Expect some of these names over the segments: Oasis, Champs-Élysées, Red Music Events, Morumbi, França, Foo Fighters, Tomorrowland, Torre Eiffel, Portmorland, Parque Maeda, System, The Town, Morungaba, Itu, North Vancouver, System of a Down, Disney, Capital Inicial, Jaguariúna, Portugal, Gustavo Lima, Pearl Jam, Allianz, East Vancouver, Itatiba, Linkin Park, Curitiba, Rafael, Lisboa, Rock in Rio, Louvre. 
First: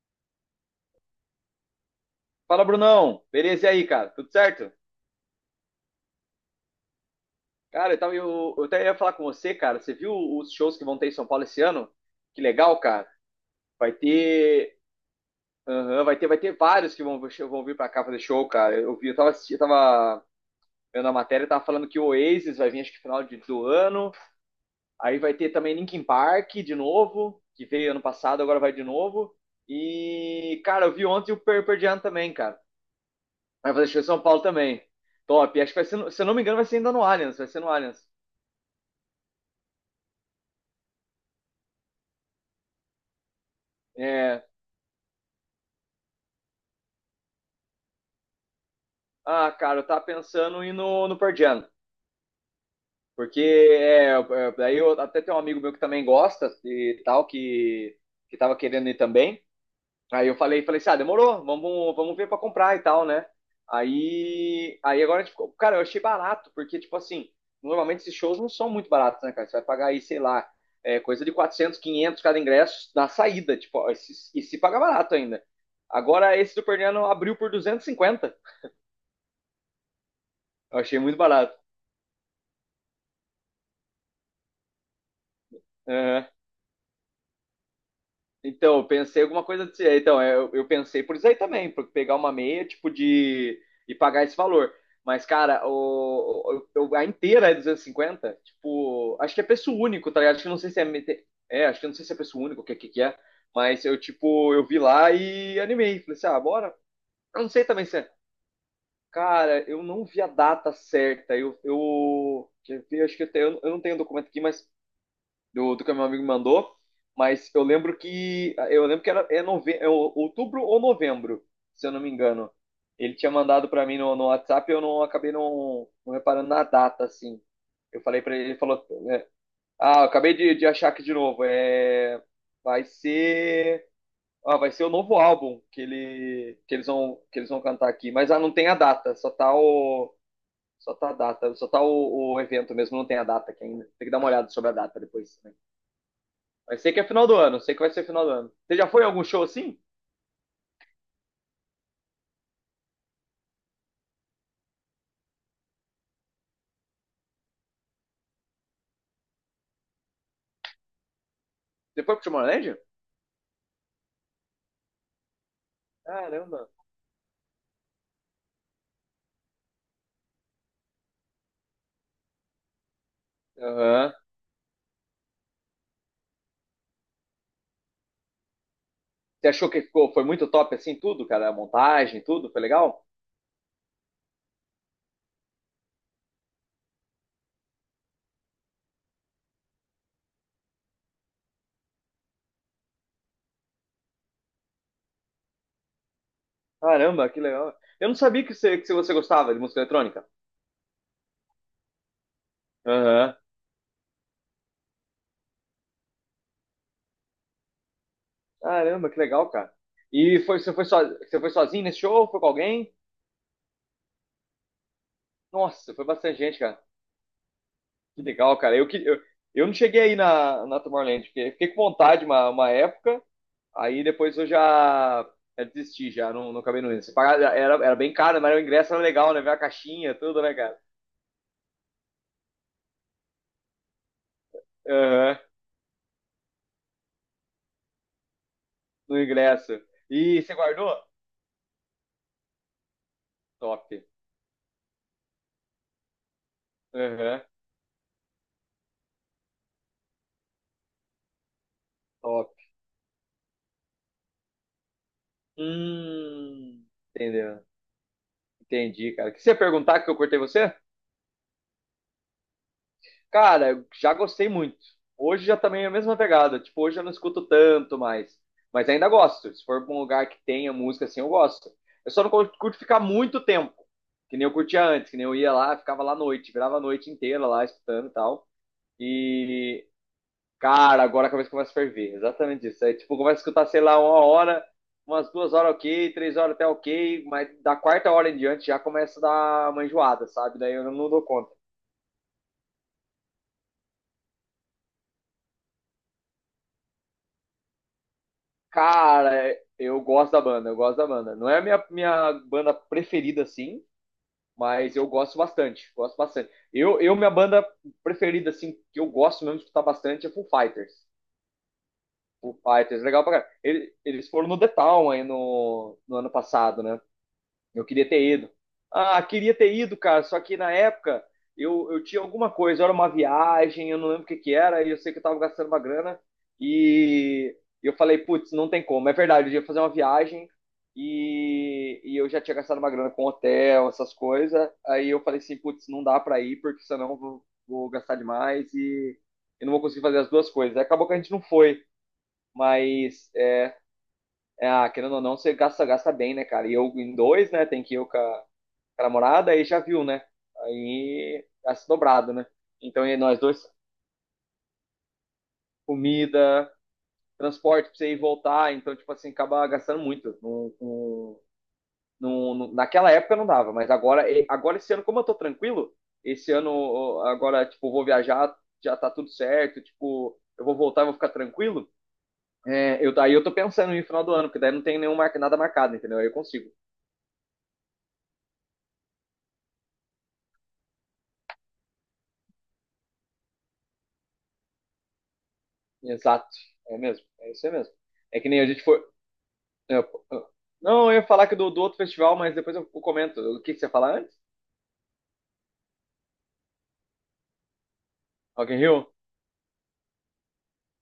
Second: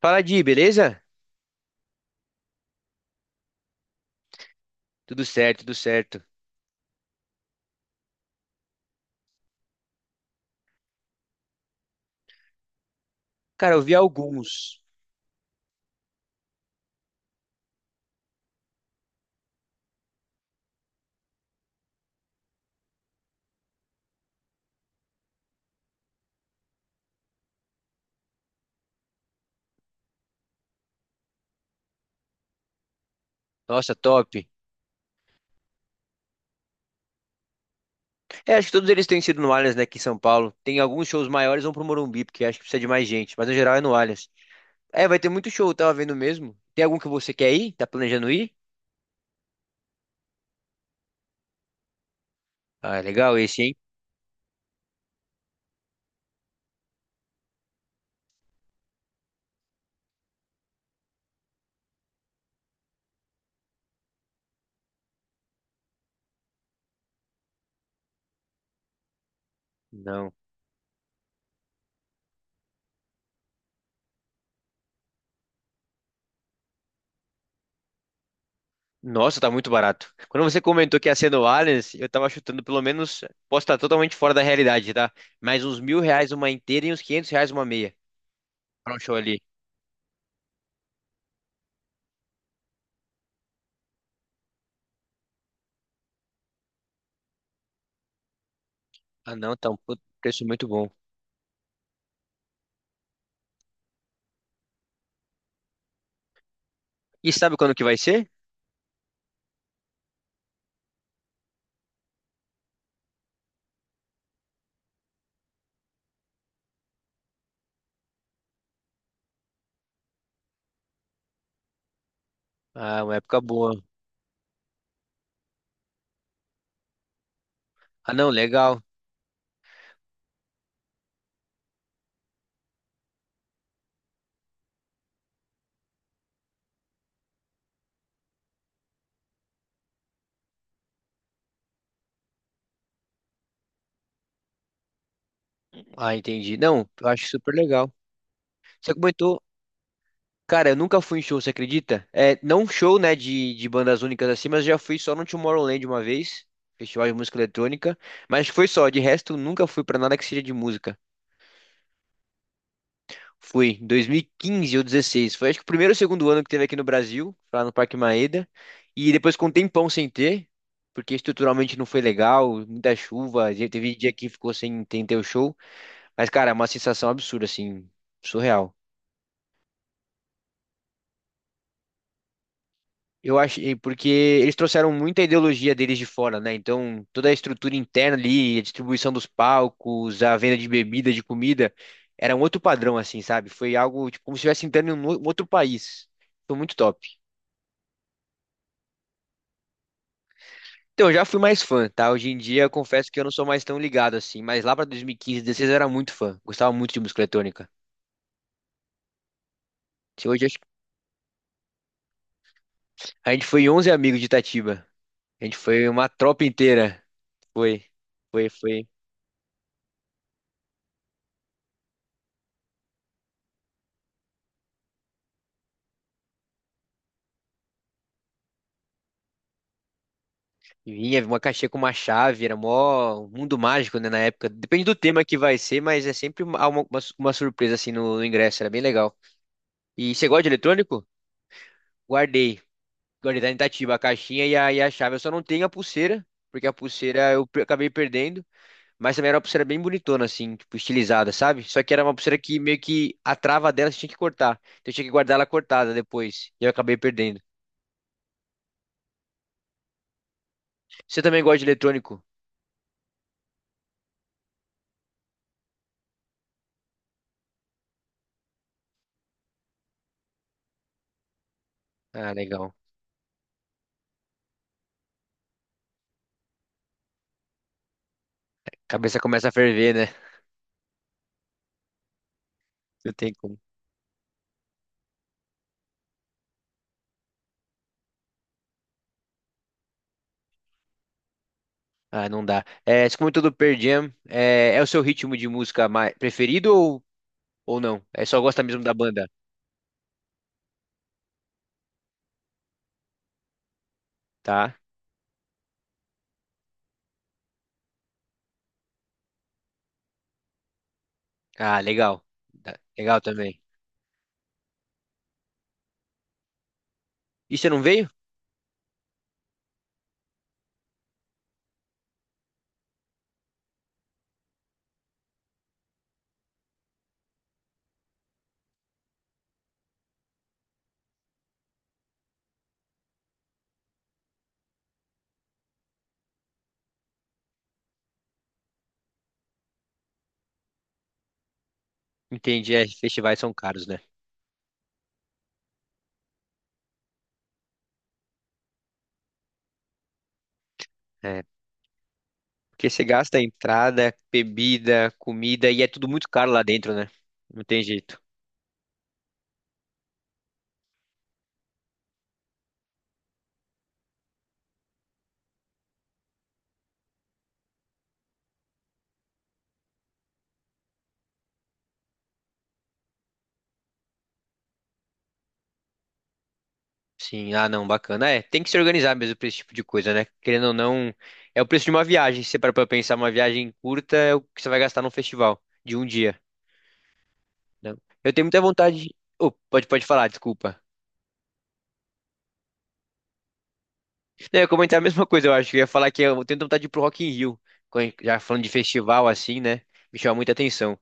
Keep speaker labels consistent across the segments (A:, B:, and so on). A: Fala, Di, beleza?
B: Fala, Brunão. Beleza e aí, cara? Tudo certo?
A: Tudo certo, tudo certo.
B: Cara, eu até ia falar com você, cara. Você viu os shows que vão ter em São Paulo esse ano? Que legal, cara.
A: Cara, eu
B: Vai
A: vi
B: ter.
A: alguns.
B: Aham, vai ter vários que vão vir pra cá fazer show, cara. Eu vi, eu tava, assisti- eu tava vendo a matéria, tava falando que o Oasis vai vir acho que do ano. Aí vai ter também Linkin Park de novo, que veio ano passado, agora vai de novo. E, cara, eu vi ontem o Pearl Jam também, cara. Vai fazer
A: Nossa,
B: show em São
A: top.
B: Paulo também. Top. Acho que vai ser, se eu não me engano, vai ser ainda no Allianz. Vai ser no Allianz.
A: É, acho que todos eles têm sido no Allianz, né, aqui em São Paulo. Tem alguns shows maiores, vão pro Morumbi, porque acho que precisa de mais gente, mas no geral é no Allianz.
B: É,
A: É, vai ter muito show, eu tava vendo mesmo. Tem algum que você quer ir? Tá planejando ir?
B: ah, cara, eu tava pensando em ir no Pearl Jam,
A: Ah, é legal
B: porque
A: esse, hein?
B: daí eu até tem um amigo meu que também gosta e tal, que tava querendo ir também. Aí eu falei, falei assim, ah, demorou, vamos ver pra comprar e tal, né? Aí agora a gente ficou, cara, eu achei barato, porque, tipo assim, normalmente esses shows não são muito baratos, né, cara? Você vai pagar aí, sei
A: Não.
B: lá, é, coisa de 400, 500 cada ingresso na saída, tipo, ó, e se paga barato ainda. Agora esse do Perniano abriu por 250,
A: Nossa, tá muito barato. Quando você
B: eu achei
A: comentou que ia
B: muito
A: ser no
B: barato.
A: Allianz, eu tava chutando pelo menos, posso estar totalmente fora da realidade, tá? Mais uns R$ 1.000 uma inteira e uns R$ 500 uma meia
B: Então, eu
A: pra um show
B: pensei
A: ali.
B: alguma coisa assim. Então, eu pensei por isso aí também, por pegar uma meia, tipo, de. E pagar esse valor. Mas, cara, a inteira é 250. Tipo,
A: Ah,
B: acho que é
A: não, tá
B: preço
A: um
B: único, tá ligado? Acho
A: preço
B: que não
A: muito
B: sei se é.
A: bom.
B: É, acho que não sei se é preço único, o que, que é. Mas eu, tipo, eu vi lá e animei. Falei assim, ah, bora.
A: E
B: Eu não
A: sabe
B: sei
A: quando que
B: também
A: vai
B: se é.
A: ser?
B: Cara, eu não vi a data certa. Eu. Eu quer ver? Acho que eu não tenho documento aqui, mas do, do que meu amigo mandou, mas eu lembro que era é nove, outubro ou novembro, se eu não me engano.
A: Ah,
B: Ele
A: uma
B: tinha
A: época
B: mandado
A: boa.
B: para mim no WhatsApp, eu não acabei não reparando na data assim. Eu
A: Ah,
B: falei
A: não,
B: para ele, ele
A: legal.
B: falou, é, ah, eu acabei de achar aqui de novo, é, vai ser, ah, vai ser o novo álbum que eles vão cantar aqui, mas ah, não tem a data, só tá a data, só tá o evento mesmo, não tem a data aqui ainda. Tem que dar uma olhada sobre a data depois. Né?
A: Ah, entendi.
B: Mas
A: Não,
B: sei que é
A: eu
B: final
A: acho
B: do
A: super
B: ano, sei que vai
A: legal.
B: ser final do ano. Você já
A: Você
B: foi a algum
A: comentou,
B: show assim?
A: cara, eu nunca fui em show, você acredita? É, não show, né, de bandas únicas assim, mas já fui só no Tomorrowland uma vez, festival de música eletrônica, mas foi só, de resto nunca fui pra nada que seja de música.
B: Você foi pro Tomorrowland?
A: Fui em 2015 ou 16, foi acho que o primeiro ou segundo ano que teve
B: Caramba.
A: aqui no Brasil, lá no Parque Maeda, e depois com um tempão sem ter, porque estruturalmente não foi legal, muita chuva, teve dia
B: Aham.
A: que ficou sem ter o show. Mas, cara, é uma sensação absurda, assim, surreal.
B: Você achou que foi muito top assim, tudo, cara? A montagem, tudo? Foi legal?
A: Eu achei, porque eles trouxeram muita ideologia deles de fora, né? Então, toda a estrutura interna ali, a distribuição dos palcos, a venda de bebida, de comida, era um outro padrão, assim, sabe? Foi algo, tipo, como se estivesse entrando em um um outro país. Foi muito top.
B: Caramba, que legal. Eu não sabia que você gostava de música eletrônica.
A: Então, eu já fui mais fã, tá? Hoje em dia, eu confesso que eu não
B: Aham.
A: sou mais tão ligado, assim, mas lá pra 2015, 16 eu era muito fã. Gostava muito de música eletrônica.
B: Caramba, que legal, cara.
A: Se
B: E
A: Hoje, acho
B: foi,
A: que-
B: você, foi so, você foi sozinho nesse show? Foi com alguém?
A: A gente foi 11 amigos de Itatiba. A gente foi
B: Nossa, foi
A: uma
B: bastante
A: tropa
B: gente, cara.
A: inteira. Foi,
B: Que
A: foi,
B: legal, cara.
A: foi.
B: Eu não cheguei aí na Tomorrowland, porque fiquei com vontade uma época. Aí depois eu já, já desisti, já não, não acabei não indo. Você pagava, era bem caro, mas o ingresso era legal, né? Ver a caixinha, tudo, né, cara?
A: Vinha uma caixinha com uma chave, era mó mundo mágico, né, na época. Depende do tema que
B: Aham,
A: vai ser, mas é sempre uma surpresa, assim, no ingresso, era bem legal.
B: no ingresso.
A: E você gosta
B: E
A: de
B: você guardou?
A: eletrônico? Guardei. Guardei lá em
B: Top.
A: Itatiba a caixinha e a chave. Eu só não tenho a pulseira, porque a pulseira
B: Aham,
A: eu acabei perdendo, mas também era uma pulseira bem bonitona, assim, tipo, estilizada, sabe? Só que era uma pulseira
B: top.
A: que meio que a trava dela você tinha que cortar. Então eu tinha que guardar ela cortada depois, e eu
B: Hum,
A: acabei perdendo.
B: entendeu? Entendi, cara. O que você ia perguntar que eu cortei você?
A: Você também gosta de eletrônico?
B: Cara, eu já gostei muito. Hoje já também é a mesma pegada. Tipo, hoje eu não escuto tanto mais. Mas ainda gosto. Se for pra um lugar que tenha música assim, eu gosto. Eu só não
A: Ah,
B: cur-
A: legal.
B: curto ficar muito tempo. Que nem eu curtia antes, que nem eu ia lá, ficava lá à noite, virava a noite inteira lá escutando e tal.
A: Cabeça começa a
B: E,
A: ferver, né?
B: cara, agora a cabeça começa a ferver. Exatamente isso. Aí,
A: Não
B: tipo,
A: tem
B: começa a
A: como.
B: escutar, sei lá, uma hora, umas duas horas ok, três horas até ok, mas da quarta hora em diante já começa a dar uma enjoada, sabe? Daí eu não dou conta.
A: Ah, não dá. É, você comentou do Pearl Jam. É o seu ritmo de música mais preferido ou não? É só gosta mesmo da banda,
B: Cara, eu gosto da banda. Não é a minha banda preferida, assim,
A: tá?
B: mas eu gosto bastante, gosto bastante. Minha banda preferida, assim, que eu gosto mesmo de escutar bastante é Foo Fighters.
A: Ah, legal.
B: Foo
A: Tá,
B: Fighters,
A: legal
B: legal pra caralho.
A: também.
B: Eles foram no The Town aí no ano passado, né?
A: E você não
B: Eu queria
A: veio?
B: ter ido. Ah, queria ter ido, cara, só que na época eu tinha alguma coisa, era uma viagem, eu não lembro o que que era, e eu sei que eu tava gastando uma grana, e eu falei, putz, não tem como. É verdade, eu ia fazer uma viagem, e eu já tinha gastado uma grana com hotel, essas coisas, aí eu falei assim, putz, não dá pra ir, porque senão eu vou gastar demais e eu não vou conseguir fazer as duas coisas. Aí acabou que a gente não foi,
A: Entendi, é,
B: mas,
A: festivais são caros, né?
B: é, ah, querendo ou não, você gasta, gasta bem, né, cara? E eu em dois, né, tem que eu com a namorada, aí já viu, né?
A: É,
B: Aí já se dobrado, né?
A: porque você
B: Então, e
A: gasta
B: nós dois,
A: entrada, bebida, comida e é tudo muito caro lá
B: comida,
A: dentro, né? Não tem
B: transporte pra você ir
A: jeito.
B: e voltar, então, tipo assim, acaba gastando muito. Naquela época não dava, mas agora, agora esse ano, como eu tô tranquilo, esse ano, ó, agora, tipo, vou viajar, já tá tudo certo, tipo, eu vou voltar, vou ficar tranquilo. É, eu, daí eu tô pensando no final do ano, porque daí não tem nada marcado, entendeu? Aí eu consigo.
A: Sim, ah, não, bacana. É, tem que se organizar mesmo pra esse tipo de coisa, né? Querendo ou não, é o preço de uma viagem. Se você parar pra pensar, uma viagem curta é o que você vai gastar num festival de um dia.
B: Exato. É mesmo. É isso aí mesmo.
A: Não. Eu
B: É
A: tenho
B: que
A: muita
B: nem a gente
A: vontade.
B: foi.
A: Oh, pode,
B: É,
A: pode falar,
B: eu-
A: desculpa.
B: não, eu ia falar que do outro festival, mas depois eu comento. O que, que você ia falar antes?
A: Não, eu ia comentar a mesma coisa, eu acho. Eu ia falar que eu tenho vontade de ir pro Rock in Rio. Já falando de
B: Rock in Rio?
A: festival assim, né? Me chama muita atenção.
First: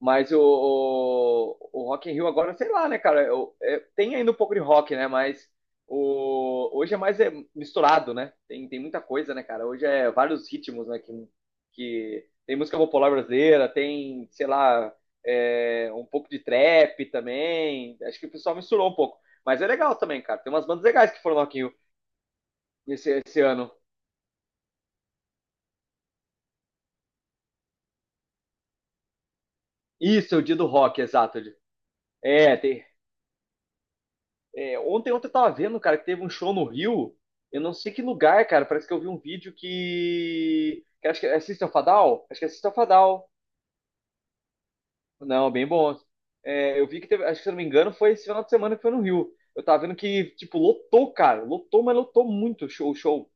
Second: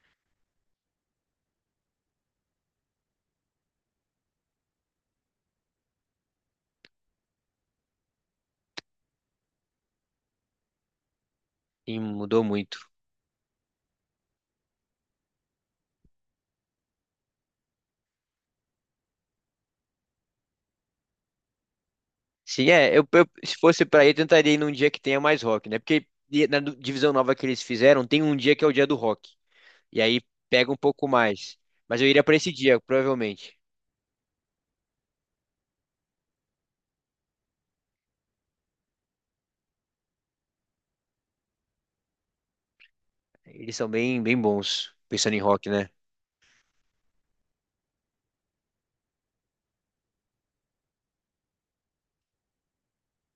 B: Mas o Rock in Rio agora, sei lá, né, cara? É, tem ainda um pouco de rock, né? Mas hoje é mais é, misturado, né? Tem muita coisa, né, cara? Hoje é vários ritmos, né?
A: E
B: Que
A: mudou
B: tem música
A: muito.
B: popular brasileira, tem, sei lá, é, um pouco de trap também. Acho que o pessoal misturou um pouco. Mas é legal também, cara. Tem umas bandas legais que foram no Rock in Rio
A: Sim, é. Eu, eu-
B: esse
A: se
B: ano.
A: fosse pra ir, eu tentaria ir num dia que tenha mais rock, né? Porque na divisão nova que eles fizeram, tem um dia que é o dia do rock. E aí
B: Isso, é o dia do
A: pega um
B: rock,
A: pouco
B: exato.
A: mais. Mas eu iria pra esse
B: É,
A: dia,
B: tem-
A: provavelmente.
B: é, ontem eu tava vendo, cara, que teve um show no Rio. Eu não sei que lugar, cara. Parece que eu vi um vídeo que acho que é System of a Down? Acho que é System of a Down.
A: Eles são bem, bem bons, pensando em
B: Não, bem
A: rock, né?
B: bom. É, eu vi que teve. Acho que se eu não me engano, foi esse final de semana que foi no Rio. Eu tava vendo que, tipo, lotou, cara. Lotou, mas lotou muito o show, o show.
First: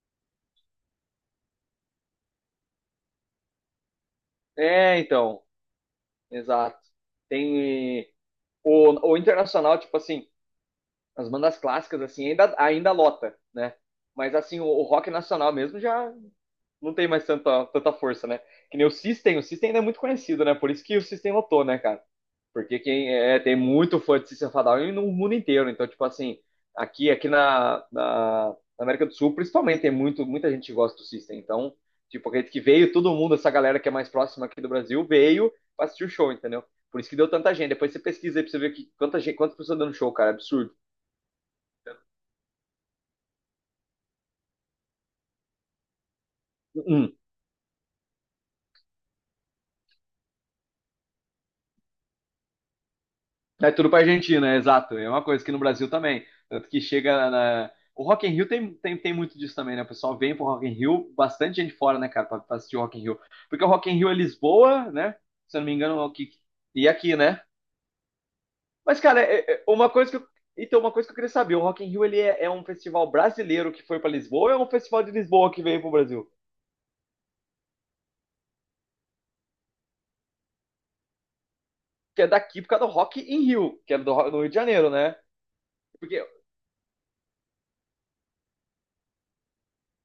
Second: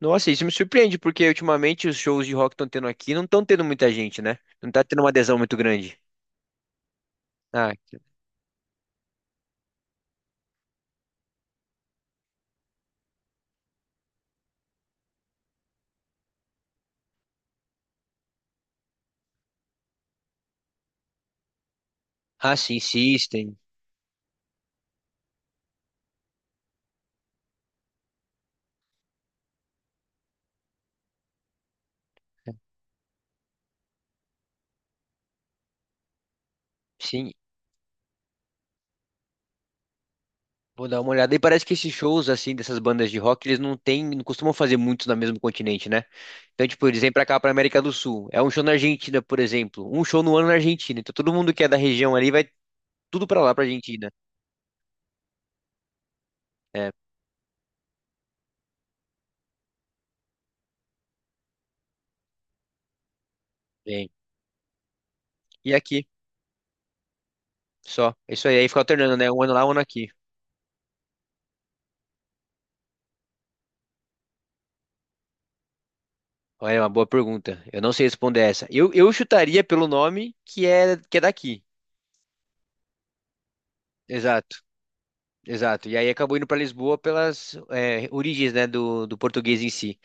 A: Nossa, isso me surpreende, porque ultimamente os shows de rock estão tendo aqui não estão tendo muita gente, né? Não tá
B: É,
A: tendo uma adesão
B: então.
A: muito grande.
B: Exato.
A: Ah, que-
B: Tem. O internacional, tipo assim. As bandas clássicas, assim, ainda, ainda lota, né? Mas, assim, o rock nacional mesmo já não tem mais tanta, tanta força, né? Que nem o System ainda é muito conhecido, né? Por isso que o System lotou, né, cara?
A: ah,
B: Porque
A: sim,
B: quem é,
A: System.
B: tem muito fã de System Fadal no mundo inteiro. Então, tipo assim, aqui, aqui na, na, na América do Sul, principalmente, muita gente que gosta do System. Então, tipo, acredito que veio todo mundo, essa galera que é mais próxima aqui do Brasil, veio pra assistir o show, entendeu? Por isso que deu
A: Sim,
B: tanta gente. Depois você pesquisa aí pra você ver quanta gente, quantas pessoas dando show, cara. Absurdo.
A: vou dar uma olhada. E parece que esses shows, assim, dessas bandas de rock, eles não têm, não costumam fazer muitos no mesmo continente, né? Então, tipo, eles vêm
B: Uhum.
A: pra cá, pra América do Sul. É um show na Argentina, por exemplo. Um show no ano na Argentina. Então, todo mundo que é da região ali vai tudo pra lá, pra
B: É tudo pra
A: Argentina.
B: Argentina, é exato. É uma coisa que no Brasil também. Tanto que
A: É,
B: chega na. O Rock in Rio tem muito disso também, né? O pessoal vem pro Rock in Rio, bastante gente fora, né, cara, pra assistir o Rock in Rio. Porque o Rock in
A: bem.
B: Rio é Lisboa, né? Se eu não
A: E
B: me engano, é
A: aqui,
B: o que... e aqui, né?
A: só. É isso aí, aí fica
B: Mas,
A: alternando,
B: cara,
A: né? Um ano
B: é
A: lá, um ano
B: uma
A: aqui.
B: coisa que eu... Então, uma coisa que eu queria saber, o Rock in Rio, é um festival brasileiro que foi pra Lisboa ou é um festival de Lisboa que veio pro Brasil?
A: Olha, é uma boa pergunta. Eu não sei responder essa. Eu chutaria pelo nome que é daqui.
B: Que é daqui por causa do Rock in Rio, que é do, do Rio de
A: Exato,
B: Janeiro, né?
A: exato. E aí
B: Porque
A: acabou indo para Lisboa pelas origens, né, do português em si.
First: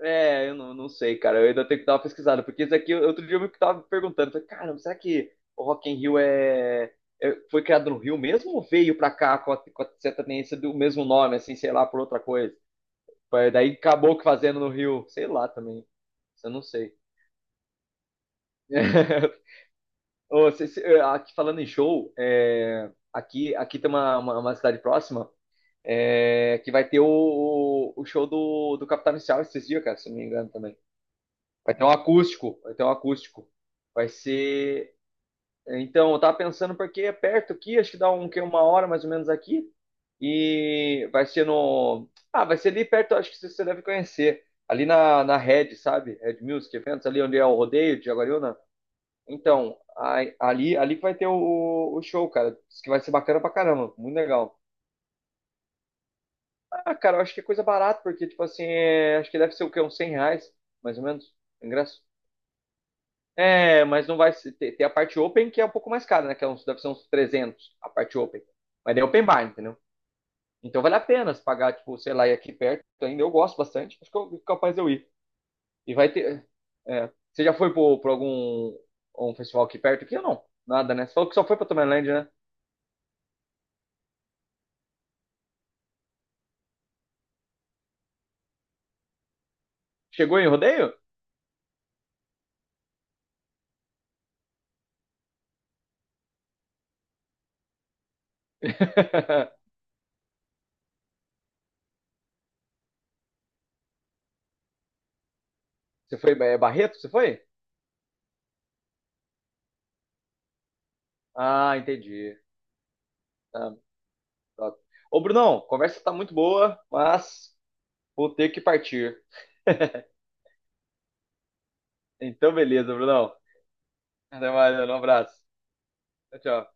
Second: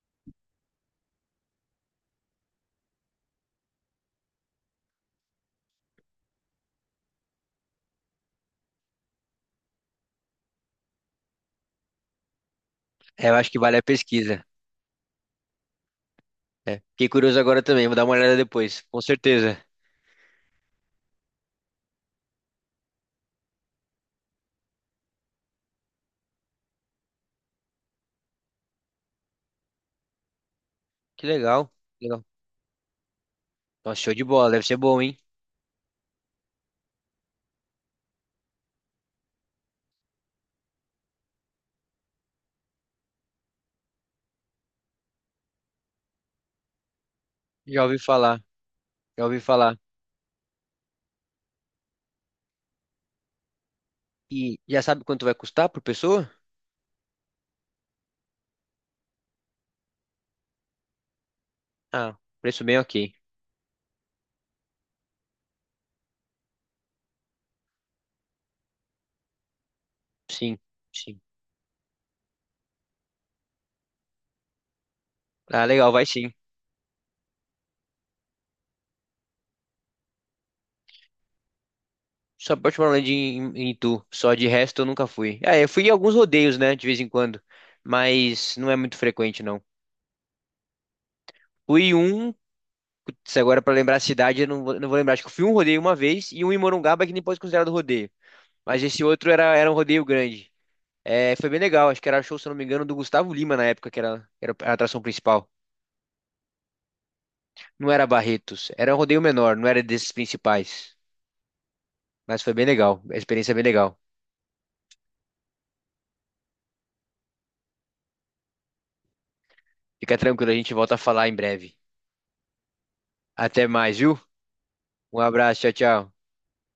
B: é, eu não sei, cara. Eu ainda tenho que dar uma pesquisada, porque isso aqui, outro dia eu me tava perguntando, falei, caramba, será que o Rock in Rio é, foi criado no Rio mesmo ou veio pra cá com a sertaneja do mesmo nome, assim, sei lá, por outra coisa?
A: É, eu acho que
B: Daí
A: vale a
B: acabou que
A: pesquisa,
B: fazendo no Rio, sei lá também. Isso eu não
A: né?
B: sei.
A: Fiquei curioso agora também, vou dar uma olhada depois, com certeza.
B: Ô, cê- cê- eh, aqui falando em show, é, aqui tem uma cidade próxima é, que vai ter o show do Capital Inicial esses dias, cara, se não me engano também.
A: Que legal, que legal.
B: Vai ter um acústico.
A: Nossa,
B: Vai
A: show de bola, deve ser
B: ser.
A: bom, hein?
B: Então, eu tava pensando porque é perto aqui, acho que dá um, que uma hora mais ou menos aqui. E vai ser no. Ah, vai ser ali perto, acho que você deve conhecer. Ali na Red, sabe? Red Music Events, ali onde é o
A: Já ouvi
B: rodeio de
A: falar,
B: Jaguariúna.
A: já ouvi falar.
B: Então, ali que vai ter o show, cara. Diz que vai ser bacana pra caramba, muito legal.
A: E já sabe quanto vai custar por pessoa?
B: Ah, cara, eu acho que é coisa barata, porque, tipo assim, acho que deve ser o quê? Uns 100 reais, mais ou menos, o ingresso.
A: Ah, preço bem ok.
B: É, mas não vai se- ter, ter a parte open que é um pouco mais cara, né? Que é uns, deve ser uns 300 a parte open. Mas daí é open bar, entendeu?
A: Sim,
B: Então vale a
A: sim.
B: pena se pagar, tipo, sei lá, e aqui perto Então, ainda. Eu gosto bastante. Acho que eu capaz de eu ir.
A: Ah, legal,
B: E
A: vai
B: vai
A: sim.
B: ter. É, você já foi por algum um festival aqui perto aqui ou não? Nada, né? Você falou que só foi pra Tomorrowland, né?
A: Só Portmorland em Itu. Só de resto eu nunca fui. Ah, eu fui em alguns rodeios, né? De vez em quando. Mas não é muito frequente, não.
B: Chegou em rodeio?
A: Fui um. Putz, agora pra lembrar a cidade, eu não vou lembrar. Acho que eu fui um rodeio uma vez e um em Morungaba que nem pode ser considerado rodeio. Mas esse outro era um rodeio grande. É, foi bem legal. Acho que era show, se eu não me engano, do Gustavo Lima na época, que era a atração principal.
B: Você foi é Barreto? Você foi?
A: Não era Barretos. Era um rodeio menor, não era desses principais.
B: Ah, entendi.
A: Mas foi bem legal. A experiência é bem
B: Tá,
A: legal.
B: tá. Ô, Brunão, a conversa tá muito boa, mas vou ter que partir.
A: Fica tranquilo, a gente volta a falar em breve.
B: Então, beleza, Brunão.
A: Até mais, viu?
B: Até mais, mano. Um
A: Um
B: abraço.
A: abraço, tchau, tchau.
B: Tchau, tchau.